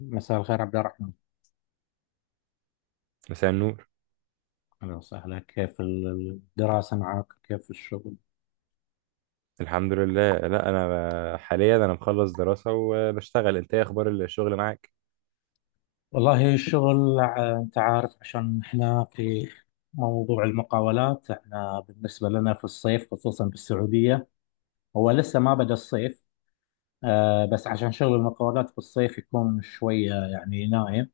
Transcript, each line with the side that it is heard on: left: مساء الخير عبد الرحمن.
right: مساء النور.
left: أهلا وسهلا، كيف الدراسة معك؟ كيف الشغل؟
right: الحمد لله. لا، انا حاليا انا مخلص دراسة وبشتغل. انت ايه اخبار الشغل معاك؟
left: والله الشغل أنت عارف، عشان إحنا في موضوع المقاولات. إحنا بالنسبة لنا في الصيف، خصوصا بالسعودية، هو لسه ما بدأ الصيف. بس عشان شغل المقاولات في الصيف يكون شوية يعني نايم،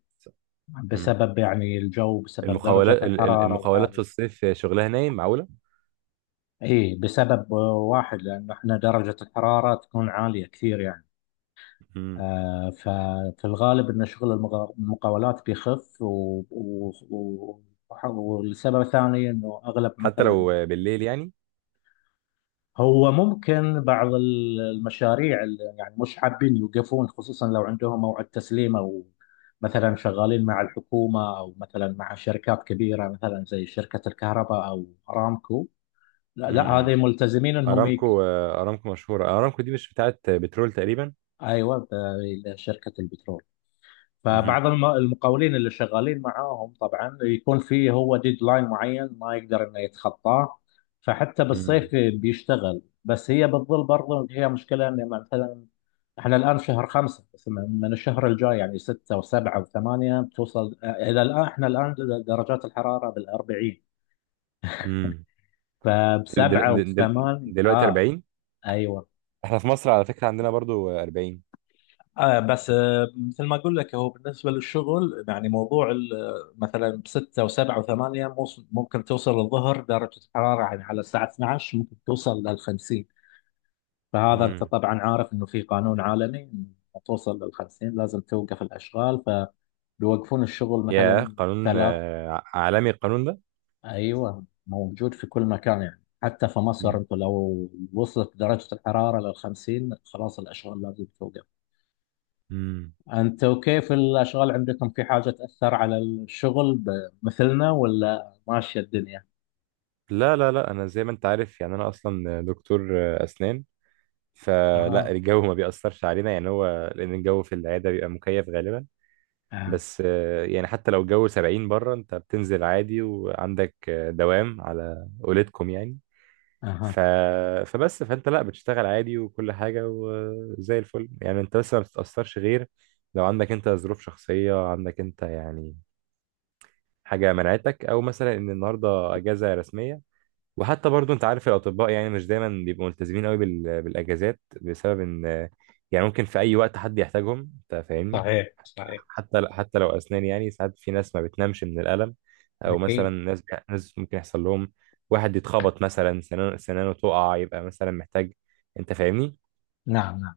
right: مم.
left: بسبب يعني الجو، بسبب درجة
right: المخاولات
left: الحرارة
right: المخاولات في
left: العالية.
right: الصيف شغلها نايم؟ معقولة.
left: إيه، بسبب واحد، لأن إحنا درجة الحرارة تكون عالية كثير يعني.
right: مم.
left: ففي الغالب ان شغل المقاولات بيخف و... و... والسبب الثاني انه اغلب
right: حتى لو
left: مثلا،
right: بالليل يعني.
left: هو ممكن بعض المشاريع اللي يعني مش حابين يوقفون، خصوصا لو عندهم موعد تسليم او مثلا شغالين مع الحكومه، او مثلا مع شركات كبيره مثلا زي شركه الكهرباء او ارامكو. لا لا، هذه
right: مم.
left: ملتزمين
right: ارامكو. ارامكو مشهورة، ارامكو دي مش بتاعت بترول تقريبا؟
left: ايوه، شركه البترول.
right: مم.
left: فبعض المقاولين اللي شغالين معاهم طبعا يكون فيه هو ديدلاين معين ما يقدر انه يتخطاه. فحتى بالصيف
right: مم.
left: بيشتغل، بس هي بتظل برضه هي مشكلة، ان مثلا احنا الان في شهر خمسة، بس من الشهر الجاي يعني ستة وسبعة وثمانية بتوصل، الى الان احنا الان درجات الحرارة بال40.
right: مم. دل
left: فبسبعة
right: دل دل
left: وبثمان
right: دلوقتي
left: اه،
right: 40.
left: ايوه،
right: احنا في مصر على فكرة عندنا برضو 40.
left: آه بس آه مثل ما اقول لك، هو بالنسبه للشغل يعني موضوع مثلا بستة وسبعة وثمانية ممكن توصل الظهر درجه الحراره يعني على الساعه 12 ممكن توصل لل 50. فهذا انت
right: مم.
left: طبعا عارف انه في قانون عالمي إنه توصل لل 50 لازم توقف الاشغال. فبيوقفون الشغل
right: يا
left: مثلا.
right: قانون
left: ثلاث
right: عالمي القانون ده.
left: ايوه، موجود في كل مكان يعني، حتى في مصر انت لو وصلت درجه الحراره لل 50 خلاص الاشغال لازم توقف.
right: مم.
left: أنت وكيف الأشغال عندكم؟ في حاجة تأثر على الشغل مثلنا ولا ماشية الدنيا؟
right: لا لا، انا زي ما انت عارف يعني انا اصلا دكتور اسنان، فلا
left: اه،
right: الجو ما بيأثرش علينا يعني، هو لان الجو في العياده بيبقى مكيف غالبا.
left: اه،
right: بس يعني حتى لو الجو 70 بره، انت بتنزل عادي وعندك دوام على اولادكم يعني.
left: أها،
right: ف... فبس فانت لا بتشتغل عادي وكل حاجه وزي الفل يعني، انت بس ما بتتأثرش غير لو عندك انت ظروف شخصيه عندك انت يعني، حاجه منعتك او مثلا ان النهارده اجازه رسميه. وحتى برضو انت عارف الاطباء يعني مش دايما بيبقوا ملتزمين قوي بالاجازات، بسبب ان يعني ممكن في اي وقت حد يحتاجهم، انت فاهمني؟
left: صحيح صحيح،
right: حتى لو اسنان يعني، ساعات في ناس ما بتنامش من الالم، او مثلا
left: اكيد،
right: ناس، ناس ممكن يحصل لهم واحد يتخبط مثلا سنانه، سنانه تقع، يبقى مثلا محتاج، انت فاهمني؟
left: نعم نعم،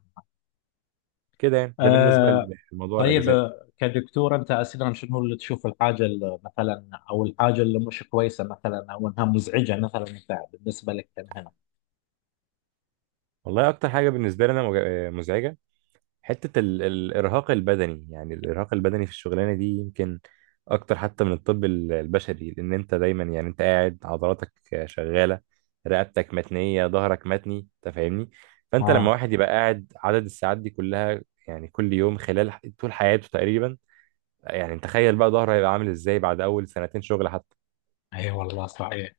right: كده يعني، ده بالنسبه
left: أه.
right: لموضوع
left: طيب
right: الاجازات.
left: كدكتور أنت أساسا شنو اللي تشوف الحاجة اللي مثلا أو الحاجة اللي مش كويسة مثلا أو أنها مزعجة مثلا أنت بالنسبة لك كمهنة؟
right: والله اكتر حاجه بالنسبه لي انا مزعجه، حتة الإرهاق البدني. يعني الإرهاق البدني في الشغلانة دي يمكن أكتر حتى من الطب البشري، لأن أنت دايما يعني أنت قاعد، عضلاتك شغالة، رقبتك متنية، ظهرك متني، أنت فاهمني؟ فأنت لما
left: اه،
right: واحد يبقى قاعد عدد الساعات دي كلها يعني كل يوم خلال طول حياته تقريبا، يعني تخيل بقى ظهره هيبقى عامل إزاي بعد أول سنتين شغل حتى.
left: اي والله صحيح،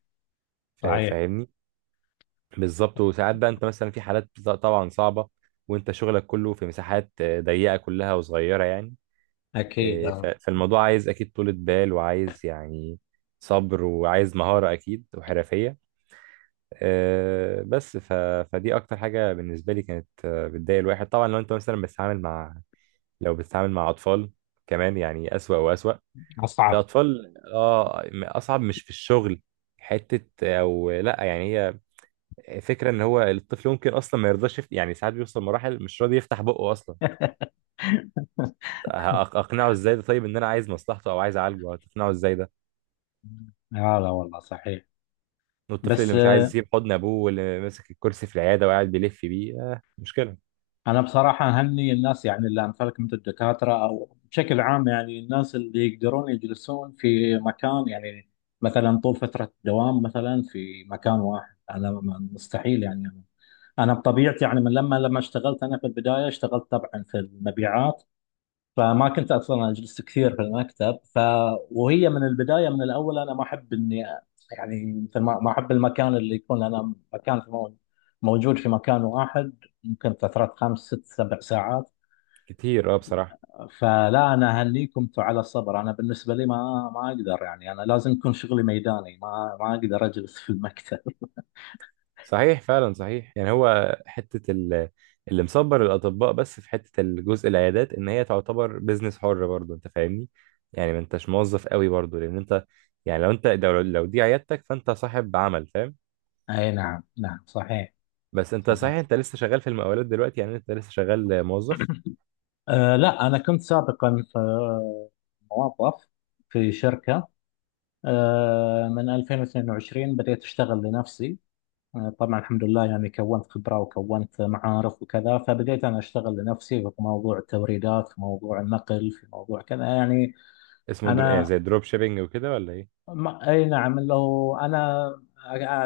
left: صحيح،
right: فاهمني؟ بالظبط. وساعات بقى أنت مثلا في حالات طبعا صعبة، وأنت شغلك كله في مساحات ضيقة كلها وصغيرة يعني.
left: اكيد،
right: إيه،
left: آه.
right: فالموضوع عايز اكيد طولة بال، وعايز يعني صبر، وعايز مهارة اكيد وحرفية. آه، بس ف... فدي اكتر حاجة بالنسبة لي كانت بتضايق الواحد. طبعا لو انت مثلا بتتعامل مع، لو بتتعامل مع اطفال كمان يعني اسوأ واسوأ.
left: اصعب.
right: الاطفال اه، اصعب. مش في الشغل، حتة، او لا يعني، هي فكرة ان هو الطفل ممكن اصلا ما يرضاش يعني، ساعات بيوصل مراحل مش راضي يفتح بقه اصلا. هأق- اقنعه ازاي ده؟ طيب ان انا عايز مصلحته او عايز اعالجه، هتقنعه ازاي ده؟
left: لا لا والله صحيح.
right: والطفل اللي
left: بس
right: مش عايز يسيب حضن ابوه، واللي ماسك الكرسي في العياده وقاعد بيلف بيه، آه مشكله.
left: أنا بصراحة أهني الناس يعني اللي أمثالك مثل الدكاترة أو بشكل عام، يعني الناس اللي يقدرون يجلسون في مكان يعني مثلا طول فترة الدوام مثلا في مكان واحد. أنا مستحيل يعني. أنا بطبيعتي يعني، من لما اشتغلت، أنا في البداية اشتغلت طبعا في المبيعات، فما كنت اصلا اجلس كثير في المكتب. وهي من البدايه من الاول انا ما احب اني، يعني مثل ما احب المكان اللي يكون انا مكان في موجود في مكان واحد ممكن فتره 5 6 7 ساعات.
right: كتير اه بصراحه.
left: فلا انا اهنيكم انتم على الصبر، انا بالنسبه لي ما اقدر يعني، انا لازم يكون شغلي ميداني، ما اقدر اجلس في المكتب.
right: صحيح فعلا، صحيح. يعني هو حته اللي مصبر الاطباء بس في حته الجزء العيادات، ان هي تعتبر بيزنس حر برضه، انت فاهمني؟ يعني ما انتش موظف قوي برضه، لان انت يعني لو انت لو دي عيادتك فانت صاحب عمل، فاهم؟
left: اي نعم، نعم صحيح،
right: بس انت
left: صحيح.
right: صحيح، انت لسه شغال في المقاولات دلوقتي يعني، انت لسه شغال موظف.
left: أه لا، انا كنت سابقا في موظف في شركه. من 2022 بديت أشتغل لنفسي. طبعا الحمد لله يعني، كونت خبرة وكونت معارف وكذا، فبديت أنا أشتغل لنفسي في موضوع التوريدات، في موضوع النقل، في موضوع كذا يعني.
right: اسمه يعني
left: أنا،
right: زي دروب شيبينج وكده ولا ايه؟
left: ما أي نعم، لو أنا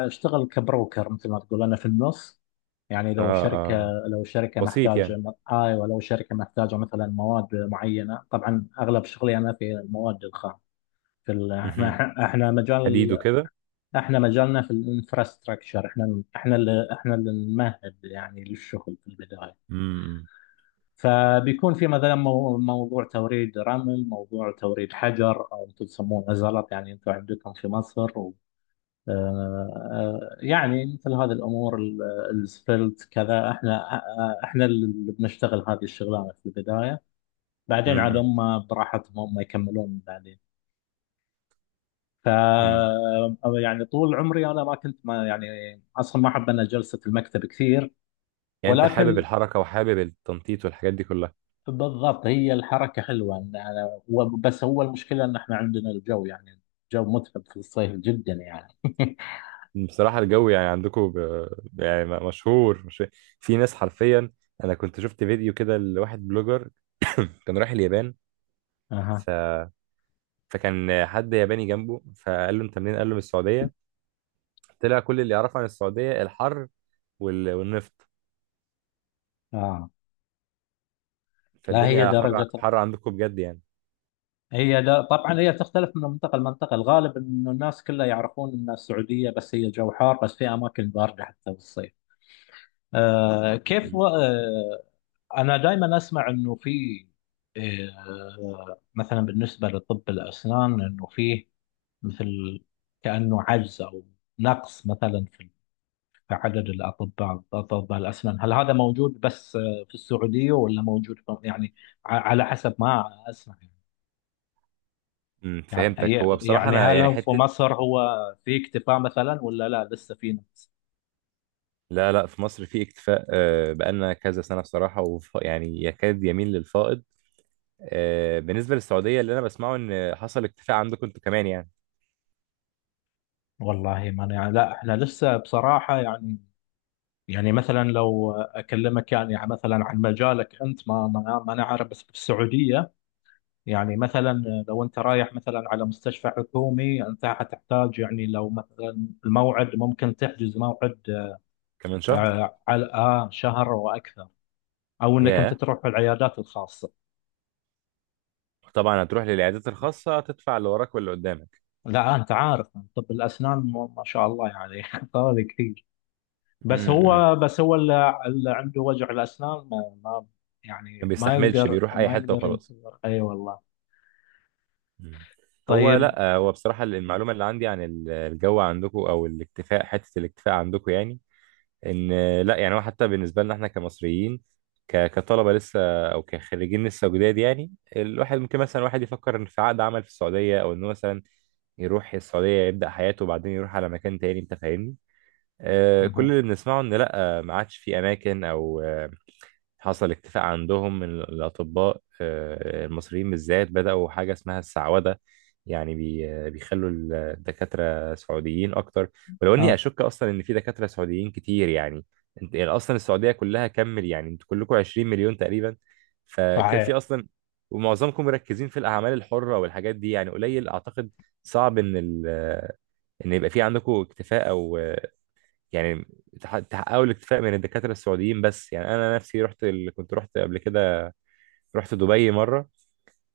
left: أشتغل كبروكر مثل ما تقول، أنا في النص يعني. لو
right: اه
left: شركة،
right: اه.
left: لو شركة
right: وسيط
left: محتاجة،
right: يعني.
left: أيوة لو شركة محتاجة مثلا مواد معينة، طبعا أغلب شغلي أنا في المواد الخام. في
right: مهم.
left: احنا مجال،
right: حديد وكده.
left: احنا مجالنا في الانفراستراكشر. احنا اللي نمهد يعني للشغل في البدايه.
right: امم
left: فبيكون في مثلا موضوع توريد رمل، موضوع توريد حجر او انتم تسمونه زلط، يعني انتم عندكم في مصر. و آه، آه، يعني مثل هذه الامور السفلت كذا، احنا، احنا اللي بنشتغل هذه الشغلانه في البدايه، بعدين
right: امم
left: عاد
right: امم.
left: هم براحتهم هم يكملون بعدين. ف
right: امم.
left: يعني طول عمري انا ما كنت ما يعني، اصلا ما احب انا جلسه المكتب كثير.
right: يعني انت حابب
left: ولكن
right: الحركه وحابب التنطيط والحاجات دي كلها.
left: بالضبط هي الحركه حلوه، ان أنا بس هو المشكله ان احنا عندنا الجو يعني، الجو متعب في الصيف جدا يعني.
right: بصراحه الجو يعني عندكم يعني مشهور مش... في ناس حرفيا، انا كنت شفت فيديو كده لواحد بلوجر كان رايح اليابان.
left: اها،
right: ف... فكان حد ياباني جنبه فقال له انت منين، قال له من السعوديه، طلع كل اللي يعرفه عن السعوديه الحر والنفط.
left: اه. لا هي
right: فالدنيا حر
left: درجه،
right: حر عندكم بجد يعني.
left: هي دا طبعا هي تختلف من منطقه لمنطقه. الغالب انه الناس كلها يعرفون ان السعوديه بس هي جو حار، بس في اماكن بارده حتى بالصيف. آه كيف
right: امم.
left: و... آه انا دائما اسمع انه في، مثلا بالنسبه لطب الاسنان، انه فيه مثل كانه عجز او نقص مثلا في، في عدد الاطباء، اطباء الاسنان، هل هذا موجود بس في السعوديه ولا موجود يعني، على حسب ما اسمع يعني.
right: أمم، فهمتك.
left: يعني
right: هو بصراحه
left: يعني
right: انا
left: هل
right: يعني
left: هو في
right: حته،
left: مصر هو في اكتفاء مثلا ولا لا لسه في نقص؟
right: لا لا، في مصر في اكتفاء. بقالنا كذا سنة بصراحة، يعني يكاد يميل للفائض. بالنسبة للسعودية اللي أنا بسمعه إن حصل اكتفاء عندكم أنتوا كمان يعني.
left: والله ما أنا- يعني لا احنا لسه بصراحه يعني، يعني مثلا لو اكلمك يعني مثلا عن مجالك انت، ما انا عارف، بس في السعوديه يعني مثلا لو انت رايح مثلا على مستشفى حكومي، انت حتحتاج يعني لو مثلا الموعد ممكن تحجز موعد
right: كمان شهر.
left: آه، على آه، شهر واكثر، او انك انت
right: ياه.
left: تروح العيادات الخاصه.
right: طبعا هتروح للعيادات الخاصة، تدفع اللي وراك واللي قدامك.
left: لا انت عارف، طب الاسنان ما ما شاء الله يعني طوالي كثير. بس
right: امم.
left: هو، بس هو اللي عنده وجع الاسنان،
right: ما
left: يعني ما
right: بيستحملش،
left: يقدر
right: بيروح أي
left: ما
right: حتة
left: يقدر
right: وخلاص.
left: ينتظر، اي والله.
right: مم. هو
left: طيب،
right: لا هو بصراحة المعلومة اللي عندي عن الجو عندكم أو الاكتفاء، حتة الاكتفاء عندكم يعني، ان لا يعني هو حتى بالنسبه لنا احنا كمصريين، كطلبه لسه، او كخريجين لسه جداد يعني، الواحد ممكن مثلا واحد يفكر ان في عقد عمل في السعوديه، او انه مثلا يروح السعوديه يبدا حياته وبعدين يروح على مكان تاني، انت فاهمني؟ آه
left: أها،
right: كل اللي بنسمعه ان لا، ما عادش في اماكن، او حصل اكتفاء عندهم من الأطباء المصريين بالذات، بدأوا حاجة اسمها السعودة، يعني بي آه، بيخلوا الدكاترة سعوديين أكتر. ولو إني
left: آه،
right: أشك أصلا إن في دكاترة سعوديين كتير يعني، أنت يعني أصلا السعودية كلها كمل يعني أنتوا كلكم 20 مليون تقريبا، ففي
left: صحيح،
right: أصلا، ومعظمكم مركزين في الأعمال الحرة والحاجات دي، يعني قليل أعتقد، صعب إن ال آه، إن يبقى في عندكم اكتفاء، أو يعني تحققوا الاكتفاء من الدكاترة السعوديين بس يعني. أنا نفسي رحت كنت رحت قبل كده، رحت دبي مرة،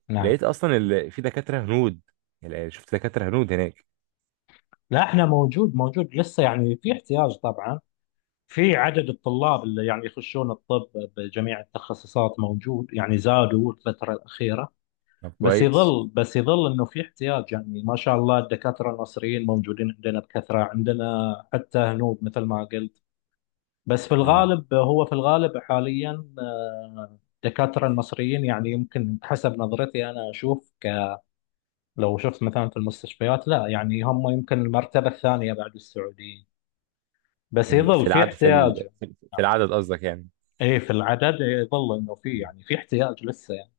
left: نعم.
right: لقيت أصلا في دكاترة هنود، يعني شفت دكاترة هنود هناك.
left: لا احنا موجود لسه يعني، في احتياج طبعا. في عدد الطلاب اللي يعني يخشون الطب بجميع التخصصات موجود يعني، زادوا الفترة الأخيرة.
right: طب
left: بس
right: كويس.
left: يظل بس يظل انه في احتياج يعني. ما شاء الله الدكاترة المصريين موجودين عندنا بكثرة، عندنا حتى هنود مثل ما قلت. بس في
right: مم.
left: الغالب، في الغالب حاليا الدكاترة المصريين يعني، يمكن حسب نظرتي، انا اشوف لو شفت مثلا في المستشفيات، لا يعني هم يمكن المرتبة الثانية بعد السعوديين. بس
right: مم.
left: يظل
right: في
left: في
right: العدد في
left: احتياج يعني.
right: في العدد قصدك يعني.
left: ايه، في العدد، يظل انه في يعني في احتياج لسه يعني.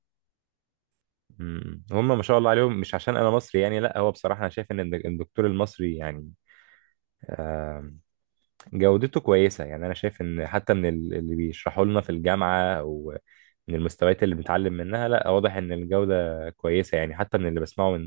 right: مم. هم ما شاء الله عليهم. مش عشان أنا مصري يعني، لا هو بصراحة أنا شايف إن الدكتور المصري يعني جودته كويسة. يعني أنا شايف إن حتى من اللي بيشرحوا لنا في الجامعة، أو من المستويات اللي بنتعلم منها، لا واضح إن الجودة كويسة يعني. حتى من اللي بسمعه من،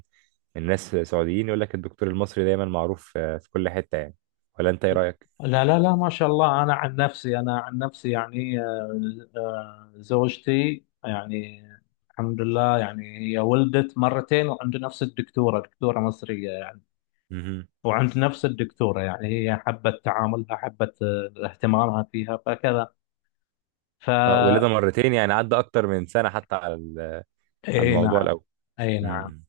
right: من ناس سعوديين، يقول لك الدكتور المصري دايما معروف في كل حتة يعني. ولا أنت إيه رأيك؟
left: لا لا لا، ما شاء الله. انا عن نفسي، يعني زوجتي يعني الحمد لله يعني، هي ولدت مرتين وعند نفس الدكتورة، دكتورة مصرية يعني.
right: مهم.
left: وعند نفس الدكتورة يعني هي حبت تعاملها، حبت اهتمامها فيها فكذا. ف
right: أه ولادة مرتين يعني عدى أكتر من سنة حتى على على
left: اي
right: الموضوع
left: نعم،
right: الأول.
left: اي نعم.
right: مم.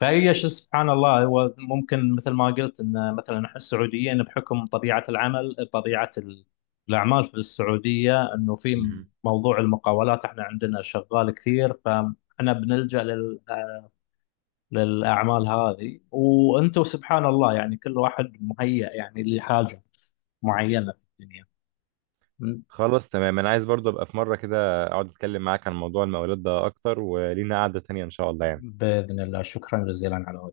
left: فهي شو سبحان الله، هو ممكن مثل ما قلت ان مثلا احنا السعوديين بحكم طبيعه العمل، طبيعه الاعمال في السعوديه، انه في
right: مهم.
left: موضوع المقاولات احنا عندنا شغال كثير، فاحنا بنلجا للاعمال هذه. وانتم سبحان الله يعني، كل واحد مهيأ يعني لحاجه معينه في الدنيا.
right: خلاص تمام، أنا عايز برضه أبقى في مرة كده أقعد أتكلم معاك عن موضوع المقاولات ده أكتر، ولينا قعدة تانية إن شاء الله يعني.
left: باذن الله، شكرا جزيلا على